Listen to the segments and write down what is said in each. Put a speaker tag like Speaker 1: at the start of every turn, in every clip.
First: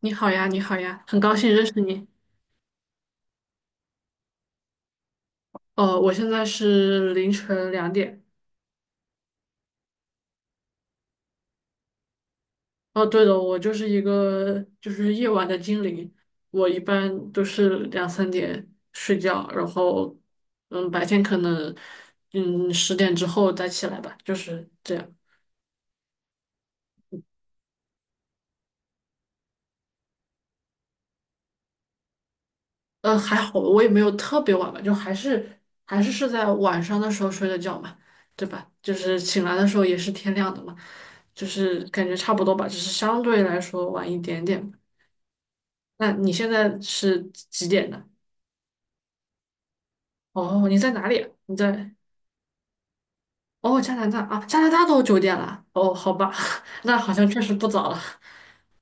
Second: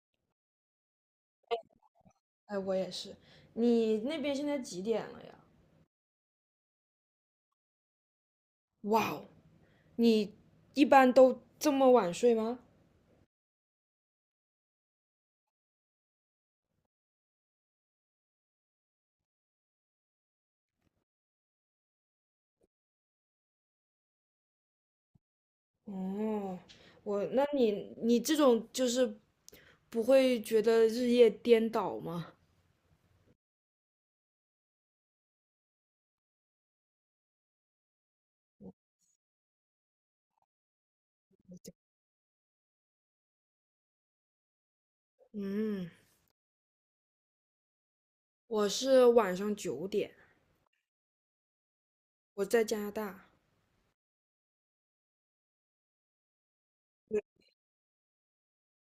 Speaker 1: 你好呀，你好呀，很高兴认识你。
Speaker 2: 哎，我也是。你那边现在几点了呀？
Speaker 1: 哦，我现在是凌晨两点。
Speaker 2: 哇哦，你一般都这么晚睡吗？
Speaker 1: 哦，对了，我就是一个夜晚的精灵，我一般都是两三点睡觉，然后白天可能10点之后再起来吧，就是这样。
Speaker 2: 哦，那你这种就是不会觉得日夜颠倒吗？
Speaker 1: 嗯，还好，我也没有特别晚吧，就还是在晚上的时候睡的觉嘛，对吧？就是醒来的时候也是天亮的嘛，就是感觉差不多吧，只是相对来说晚一点点。
Speaker 2: 嗯，
Speaker 1: 那你现在是几点的？
Speaker 2: 我是晚上9点，
Speaker 1: 哦，你在哪里啊你在
Speaker 2: 我在加拿大。
Speaker 1: 哦加拿大啊？加拿大都9点了。哦，好吧，那好
Speaker 2: 对，
Speaker 1: 像确实不早了。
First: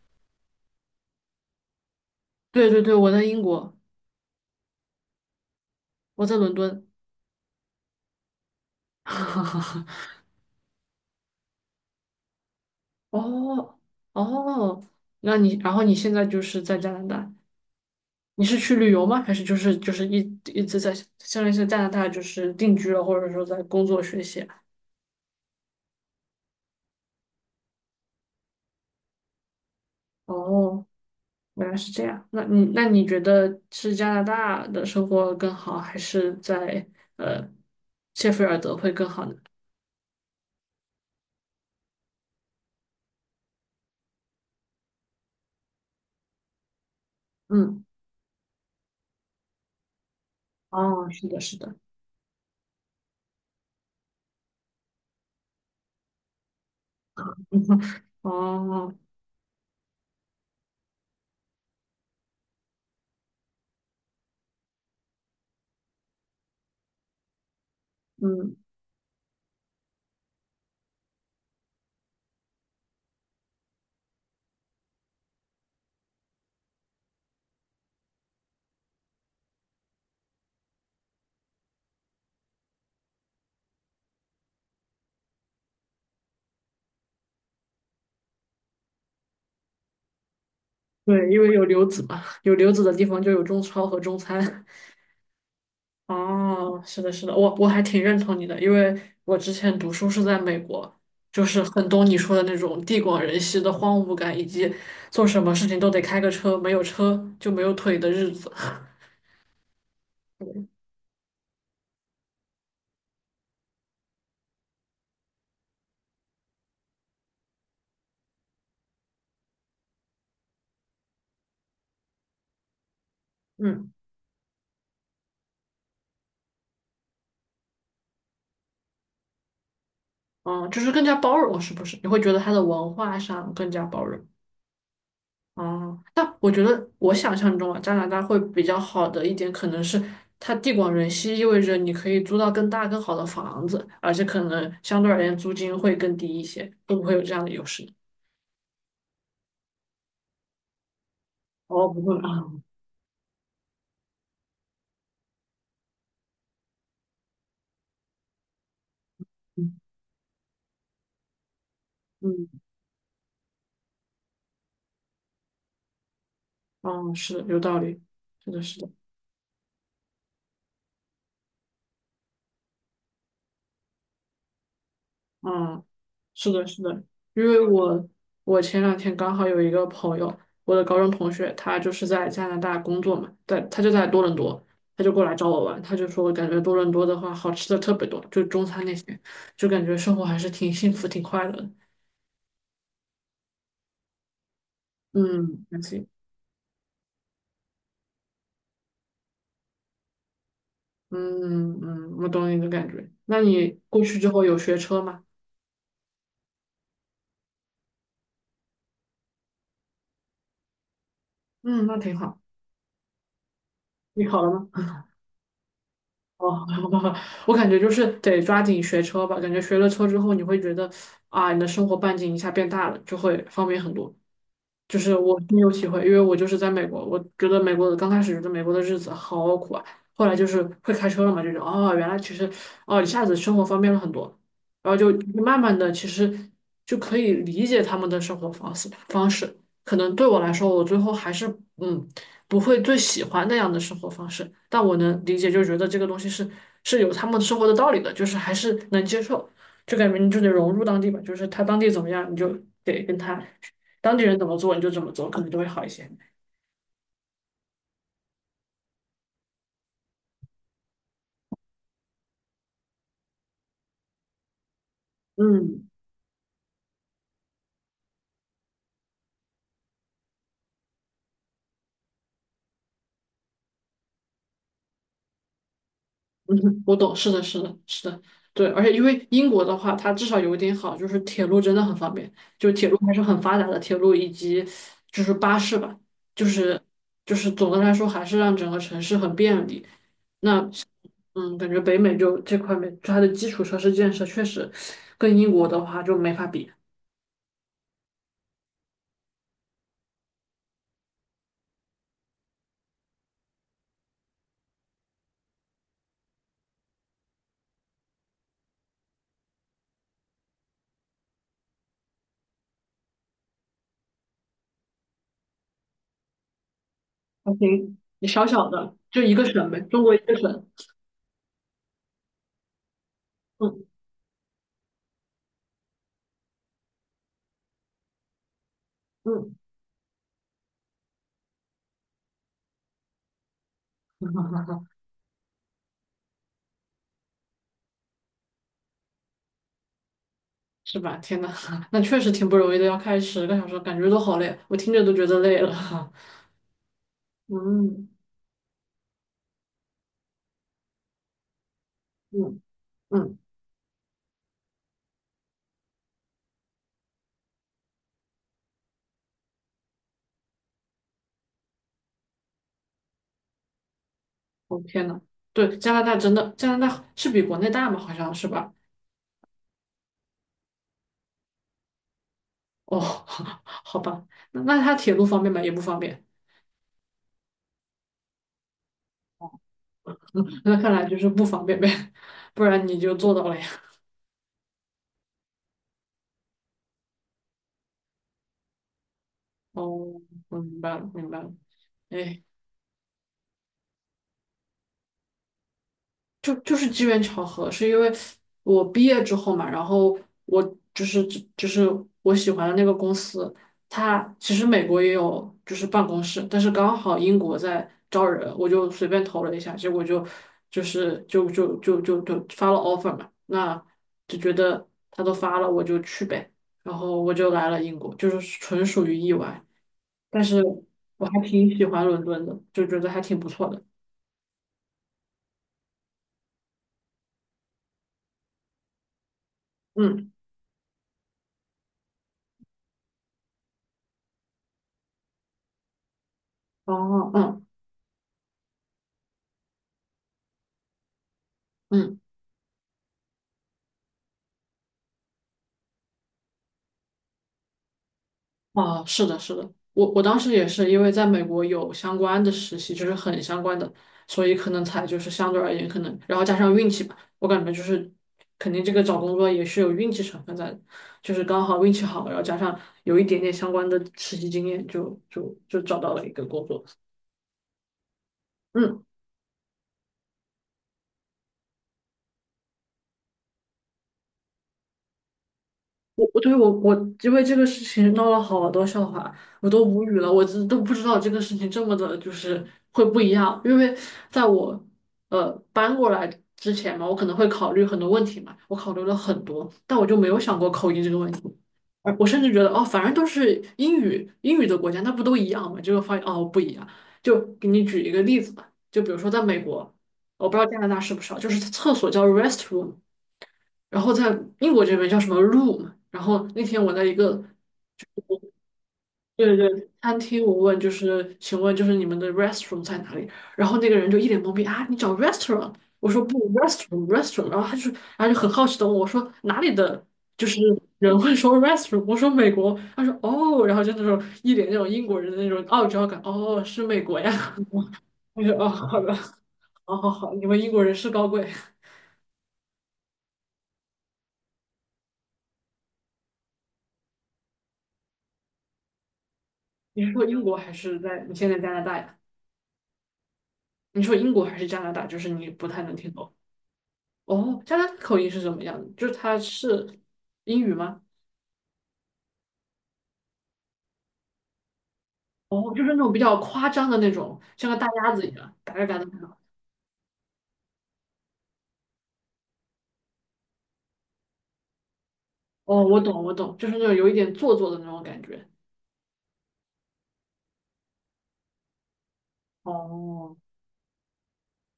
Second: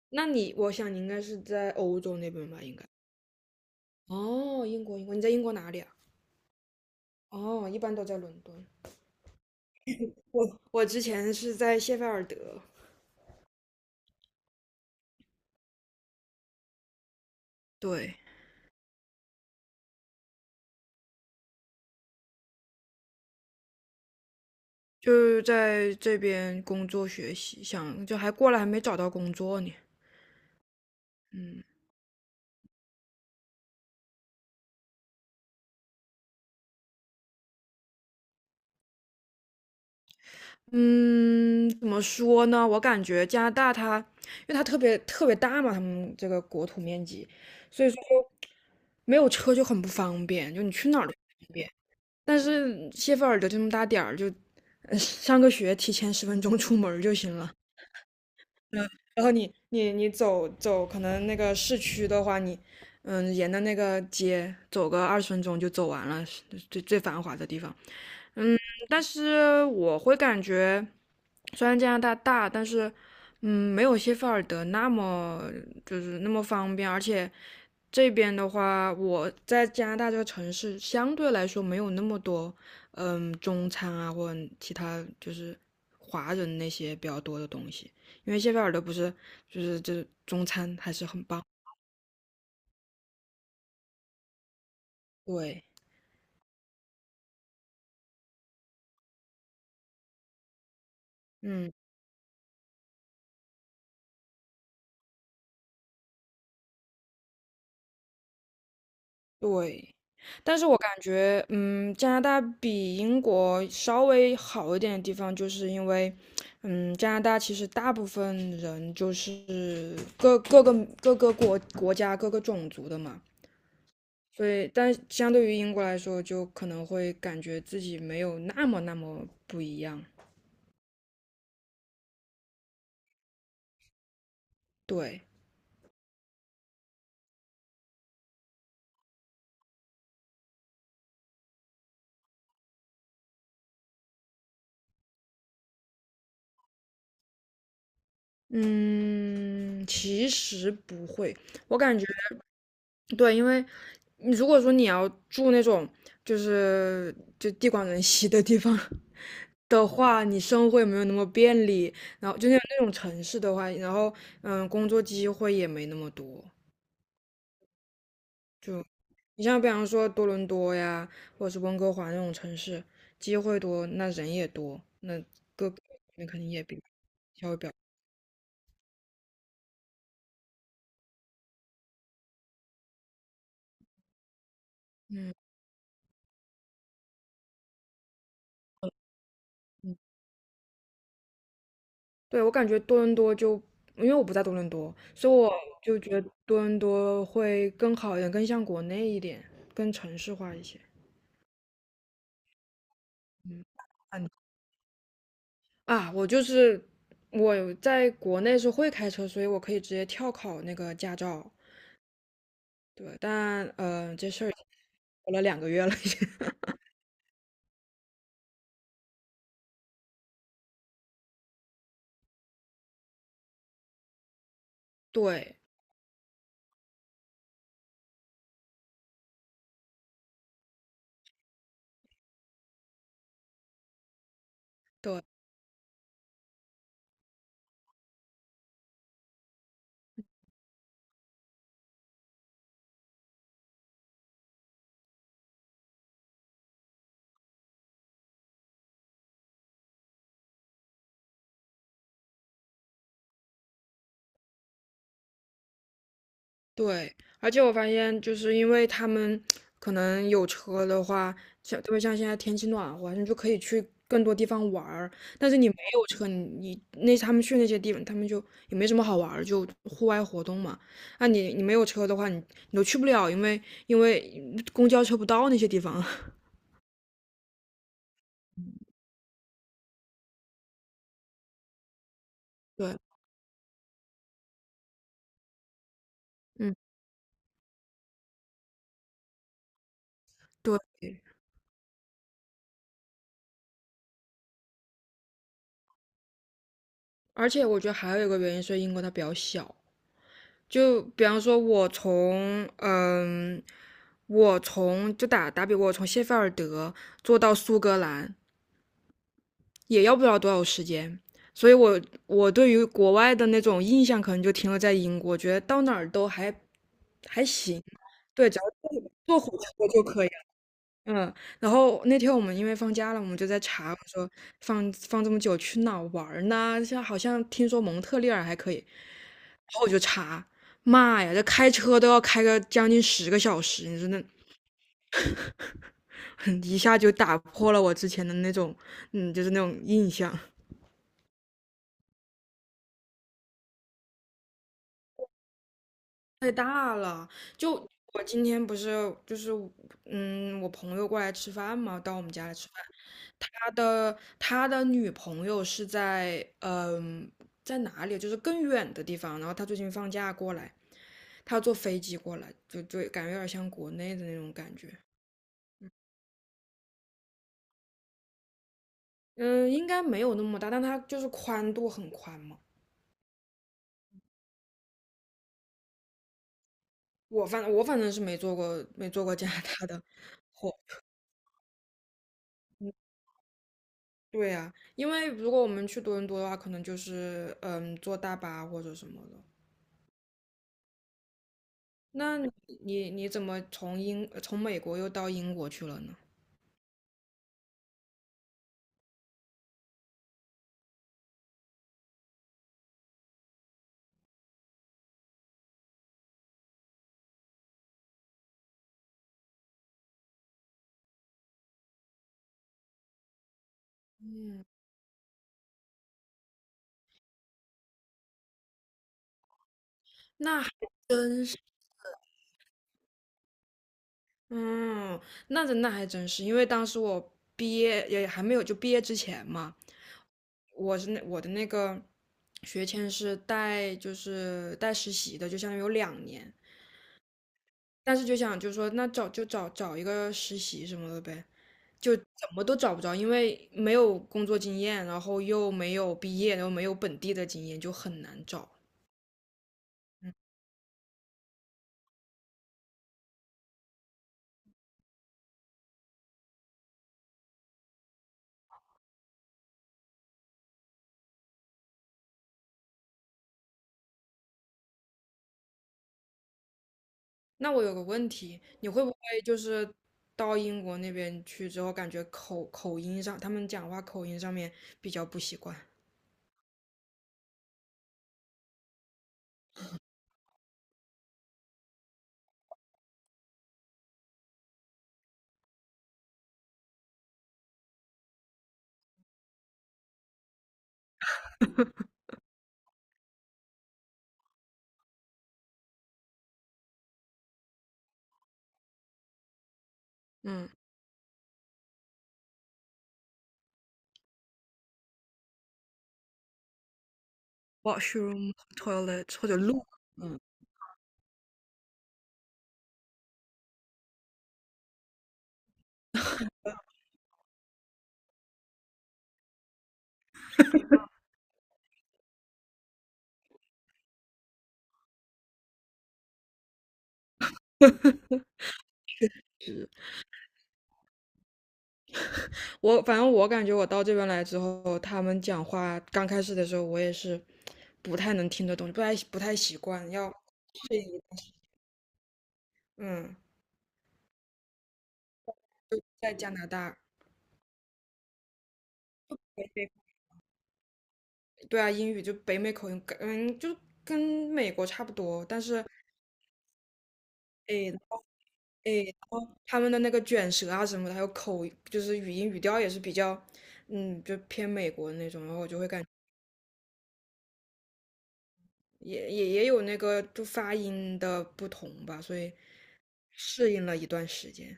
Speaker 2: 那你，我想你应该是在欧洲那边吧？
Speaker 1: 对
Speaker 2: 应
Speaker 1: 对
Speaker 2: 该。
Speaker 1: 对，我在英国，
Speaker 2: 哦，英国，英国，你在英国哪里啊？
Speaker 1: 我在伦敦。
Speaker 2: 哦，一般都在伦敦。我之前是在谢菲尔德。
Speaker 1: 哦哦，那你然后你现在就是在加拿大，
Speaker 2: 对。
Speaker 1: 你是去旅游吗？还是就是就是一一直在相当于是加拿大就是定居了，或者说在工作学习啊
Speaker 2: 就是在这边工作学习，想就还过来还没找到工作呢。
Speaker 1: 哦。
Speaker 2: 嗯
Speaker 1: 原来是这样。那你觉得是加拿大的生活更好，还是在呃谢菲尔德会更好呢？
Speaker 2: 嗯，怎么说呢？我感觉加拿大它，因为它特别特别大嘛，他们这个国土面积，
Speaker 1: 嗯，
Speaker 2: 所以说就没有车就很不方便，就你去哪儿
Speaker 1: 哦，
Speaker 2: 都不
Speaker 1: 是的，
Speaker 2: 方
Speaker 1: 是
Speaker 2: 便。
Speaker 1: 的，
Speaker 2: 但是谢菲尔德这么大点儿，就上个学提前十分钟出门儿就行了。
Speaker 1: 哦，
Speaker 2: 然后你走走，可能那个市区的话，你嗯沿着那个街走个20分钟就走完了，是最最繁华的地方。
Speaker 1: 嗯，
Speaker 2: 嗯，但是我会感觉，虽然加拿大大，但是嗯没有谢菲尔德那么就是那么方便，而且这边的话，我在加拿大这个城市相对来说没有那么多，嗯，中餐啊或者其他就是华人那些比较多的东西，因为谢菲尔德不是就是这中餐还是很
Speaker 1: 对，因
Speaker 2: 棒。
Speaker 1: 为有留子嘛，有留子的地方就有中超和中餐。
Speaker 2: 对，
Speaker 1: 哦，是的，是的，我还挺认同你的，因为我之前读书是在美国，就是
Speaker 2: 嗯，
Speaker 1: 很懂你说的那种地广人稀的荒芜感，以及做什么事情都得开个车，没有车就没有腿的日子。
Speaker 2: 对。但是我 感觉，嗯，加拿大比英国稍微好一点的地方，就是因为，嗯，加拿大其实大部分人就是各个各个国家各个种族的嘛，
Speaker 1: 嗯。
Speaker 2: 所以，但相对于英国来说，就可能会感觉自己没有那么那么不一样。
Speaker 1: 嗯，就是更加包容，是不是？你会觉得它的文化上更加包容。
Speaker 2: 对，
Speaker 1: 哦、但我觉得我想象中啊，加拿大会比较好的一点，可能是它地广人稀，意味着你可以租到更大更好的房子，而且可能相对而言租金会更低一些，会不会有这样的优势？
Speaker 2: 嗯，其实不会，我
Speaker 1: 哦，
Speaker 2: 感
Speaker 1: 不
Speaker 2: 觉
Speaker 1: 会啊，
Speaker 2: 对，因为你如果说你要住那种就地广人稀的地方
Speaker 1: 嗯
Speaker 2: 的话，你生活也没有那么便利，然后
Speaker 1: 嗯，
Speaker 2: 就像那种城市的话，然后嗯，工作机会也没那么多。
Speaker 1: 哦，是的，有道理，是的，是的。
Speaker 2: 你像比方说多伦多呀，或者是温哥华那种城市，机会多，那人也多，那各
Speaker 1: 嗯，
Speaker 2: 个那肯定
Speaker 1: 是
Speaker 2: 也
Speaker 1: 的，是
Speaker 2: 比
Speaker 1: 的，因
Speaker 2: 稍微
Speaker 1: 为
Speaker 2: 比较
Speaker 1: 我前两天刚好有一个朋友，我的高中同学，他就是在加拿大工作嘛，他就在多伦多，他就过
Speaker 2: 嗯
Speaker 1: 来找我玩，他就说感觉多伦多的话好吃的特别多，就中餐那些，就感觉
Speaker 2: 嗯，
Speaker 1: 生活还是挺幸福、挺快乐的。
Speaker 2: 对我感觉多伦多就因为我不在多伦多，所以我
Speaker 1: 嗯，还
Speaker 2: 就
Speaker 1: 行，
Speaker 2: 觉得多伦多会更好一点，更像国内一点，更城市化一些。
Speaker 1: 嗯嗯，我懂你的感觉。那
Speaker 2: 嗯，
Speaker 1: 你过去之
Speaker 2: 嗯
Speaker 1: 后有学车吗？
Speaker 2: 啊，我就是我在国内是会开车，所以我可以直接跳考那个驾照。
Speaker 1: 嗯，那挺好。
Speaker 2: 对，但
Speaker 1: 你
Speaker 2: 这
Speaker 1: 考
Speaker 2: 事儿
Speaker 1: 了
Speaker 2: 已经
Speaker 1: 吗？
Speaker 2: 过了2个月了，已经。
Speaker 1: 哦，我感觉就是得抓紧学车吧，感觉学了车之后，你会觉得啊，你的生活半径一下变大了，就会方便很多。就是我深
Speaker 2: 对，
Speaker 1: 有体会，因为我就是在美国，我觉得美国的刚开始觉得美国的日子好苦啊，后来就是会开车了嘛，这种得哦，原来其实哦，一下子生活方便了很多，然后就慢慢的其实就可以理解他们的生活方式。可能对我来说，我最后还是嗯不会最喜欢那样的生活方式，但我能理解，就觉得这个东西是有他们生活的道理的，就是还是能接受，就感觉你就得融入当地吧，就是他当地怎么样，你就得跟他。当地人怎么做你就怎么做，可能就会好一些。
Speaker 2: 对，而且我发现，就是因为他们可能有车的话，像特别像现在天气暖和，你就可以去更多地方玩儿。但是你没
Speaker 1: 嗯
Speaker 2: 有车，你你那他们去那些地方，他们就也没什么好玩儿，就户外活动嘛。那你你没有车的话，你你都去不了，因为公交车不到那些地方。
Speaker 1: 嗯 我懂，是的，是的，是的，对，而且因为英国的话，它至少有一点好，就是铁路真的很方便，就铁路
Speaker 2: 对，
Speaker 1: 还是很发达的，铁路以及就是巴士吧，就
Speaker 2: 嗯，
Speaker 1: 是就是总的来说还是让整个城市很便利。那
Speaker 2: 对。
Speaker 1: 嗯，感觉北美就这块面，就它的基础设施建设确实跟英国的话就没法比，
Speaker 2: 而且我觉得还有一个原因是英国它比较小，就比方说我，从嗯，我从就打比，我从谢菲尔德坐到苏格兰也要不了多少时间，所以我我对于国外的那种印象可能就停留在英国，觉得到哪儿都还还
Speaker 1: 还
Speaker 2: 行，
Speaker 1: 行，你小
Speaker 2: 对，只要
Speaker 1: 小的
Speaker 2: 坐
Speaker 1: 就一
Speaker 2: 坐
Speaker 1: 个
Speaker 2: 火
Speaker 1: 省呗，
Speaker 2: 车
Speaker 1: 中
Speaker 2: 就
Speaker 1: 国一
Speaker 2: 可以。
Speaker 1: 个省，
Speaker 2: 嗯，然后那天我们因为放假了，我们就在
Speaker 1: 嗯。
Speaker 2: 查，我说放这么久去哪儿玩儿呢？像好像听说蒙特利尔还可以，
Speaker 1: 嗯，
Speaker 2: 然后我就查，妈呀，这开车都要开个将近10个小时，你说那 一下就打破了我之前的那种，嗯，就是那种印象。
Speaker 1: 是吧？天呐，那确实挺不容易的，要开10个小时，感觉都好累，我听着都觉得累了。
Speaker 2: 太大了。就
Speaker 1: 嗯
Speaker 2: 我今天不是就是嗯，我朋友过来吃饭嘛，到我们家来
Speaker 1: 嗯
Speaker 2: 吃饭。
Speaker 1: 嗯，
Speaker 2: 他的女朋友是在嗯、在哪里？就是更远的地方。然后他最近放假过来，他要坐飞机过来，就就感觉有点像国内的那种感
Speaker 1: 我、
Speaker 2: 觉。
Speaker 1: 天呐，对，加拿大真的，加拿大是比国内大吗？好像是吧？
Speaker 2: 嗯，应该没有那么大，但他就是宽度很宽嘛。
Speaker 1: 哦，好吧，那那它铁路方便吗？也不方便，
Speaker 2: 我反正是没坐过加拿大的。
Speaker 1: 那看来就是不方便呗，不然你就做到了呀。
Speaker 2: 对呀，因为如果我们去多伦多的话，可能就是嗯坐大巴或者什么的。
Speaker 1: 哦，我明白了，明白了。
Speaker 2: 那
Speaker 1: 哎，
Speaker 2: 你怎么从从美国又到英国去了呢？
Speaker 1: 就就是机缘巧合，是因为我毕业之后嘛，然后我就是就是我喜欢的那个公司，它其实美国也有就是办公室，但是刚好英国在招人，我就随便投了一下，结果就发了 offer 嘛，那就觉得他都发了，我就去呗，然后我就来了英国，就是纯属于意外，但是
Speaker 2: 那还
Speaker 1: 我还
Speaker 2: 真是，
Speaker 1: 挺喜欢伦敦的，就觉得还挺不错的，
Speaker 2: 嗯，那还真是，因为当时我毕业也还没有就毕业之前嘛，
Speaker 1: 嗯，
Speaker 2: 我是那我的那个学签是带就是带实习的，就相当于有2年，
Speaker 1: 哦，嗯
Speaker 2: 但是就想就说那找就找一个实习什么的呗。就
Speaker 1: 嗯。
Speaker 2: 怎么都找不着，因为没有工作经验，然后又没有毕业，然后没有本地的经验，就很难找。
Speaker 1: 啊，是的，是的，我当时也是因为在美国有相关的实习，就是很相关的，所以可能才就是相对而言可能，然后加上运气吧，我感觉就是肯定这个找工作也是有运气成分在的，就是刚好运气好，然后加上有一点点相关的实习经验就，就找到了一个工作。
Speaker 2: 那我有个问题，你会
Speaker 1: 嗯，
Speaker 2: 不会就是到英国那边去之后，感觉口音上，他们讲话口音上面比较不习惯？
Speaker 1: 我对我因为这个事情闹了好多笑话，我都无语了，我真都不知道这个事情这么的，就是会不一样。因为在我搬过来之前嘛，我可能会考虑很多问题嘛，我考虑了很多，但我就没有想过口音这个问题。而我甚至觉得哦，反正都是英语的国家，那不都一样吗？结果发现哦不一样。就给你举一个例子吧，就比如说在美国，我不知
Speaker 2: 嗯，
Speaker 1: 道加拿大是不是啊，就是厕所叫 restroom。然后在英国这边叫什么 room，然后那天我在一个
Speaker 2: 或
Speaker 1: 对
Speaker 2: 者
Speaker 1: 对
Speaker 2: 路，
Speaker 1: 对餐厅，我问就是请问就是你们的 r e s t a u r a n t 在哪里？然后那个人就一脸懵逼啊，你找 restaurant？我说不 r e s t a u r a n t r e s t a u r a n t 然后然后就很好奇的问我说哪里的就是人会说 r e s t a u r a n t 我说美国，他说哦，然后就那种一脸那种英国人的那种傲娇感，哦是美国呀，我说哦好的，好好好，你们英国人是高贵，
Speaker 2: 我反正我感觉我到这边来之后，他们讲话刚开始的时候，我也是不太能听得懂，不太习
Speaker 1: 你
Speaker 2: 惯，
Speaker 1: 是说
Speaker 2: 要
Speaker 1: 英国还
Speaker 2: 适
Speaker 1: 是
Speaker 2: 应。
Speaker 1: 在你现在加拿大呀？
Speaker 2: 嗯，
Speaker 1: 你说英国还是加拿大？就是你不太能
Speaker 2: 就
Speaker 1: 听懂。
Speaker 2: 在加拿大。
Speaker 1: 哦，加拿大口音是什么样的？就是它是英语吗？
Speaker 2: 对啊，英语就北美口音，嗯，就跟美国差不多，但
Speaker 1: 哦，就
Speaker 2: 是
Speaker 1: 是那种比较夸张的那种，像个大
Speaker 2: 诶
Speaker 1: 鸭子一样，嘎嘎嘎
Speaker 2: 诶，
Speaker 1: 的
Speaker 2: 然
Speaker 1: 那种。
Speaker 2: 后他们的那个卷舌啊什么的，还有口，就是语音语调也是比较，嗯，就偏美国那种，然后我就
Speaker 1: 哦，
Speaker 2: 会
Speaker 1: 我
Speaker 2: 感
Speaker 1: 懂，我懂，就是那种有一点做作的那种感觉。
Speaker 2: 也有那个就发音的不同吧，所以
Speaker 1: 哦，
Speaker 2: 适应了一段时间。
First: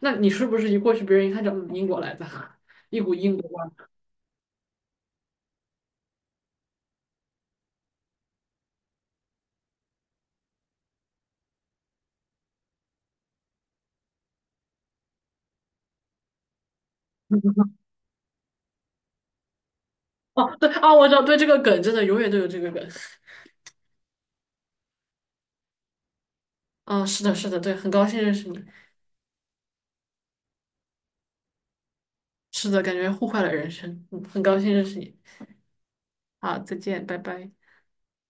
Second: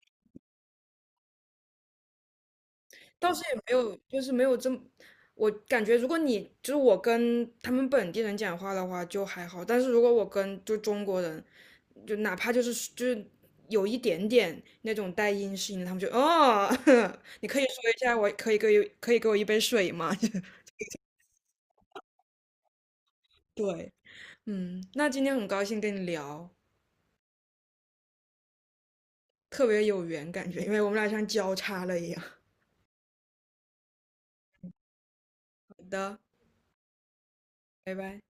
Speaker 1: 那你是不是一过去，别人一看就英国来的，一股
Speaker 2: 倒
Speaker 1: 英
Speaker 2: 是
Speaker 1: 国
Speaker 2: 也
Speaker 1: 味
Speaker 2: 没
Speaker 1: 儿？
Speaker 2: 有，就是没有这么，我感觉如果你就是我跟他们本地人讲话的话就还好，但是如果我跟就中国人，就哪怕就是有一点点那种带阴湿音的，他们就哦，你可以说一下，我可以给可以给我一杯水吗？
Speaker 1: 哦，对啊，我知道，对这个梗真的永远都有这个梗。
Speaker 2: 对，嗯，那今天很高兴跟你聊，
Speaker 1: 嗯，是的，是的，对，很高兴认识你。
Speaker 2: 特别有缘感觉，因为我们俩像交叉了一样。好
Speaker 1: 是的，感觉互换了人生。嗯，很高兴认识你。
Speaker 2: 的，
Speaker 1: 好，再见，拜拜。
Speaker 2: 拜拜。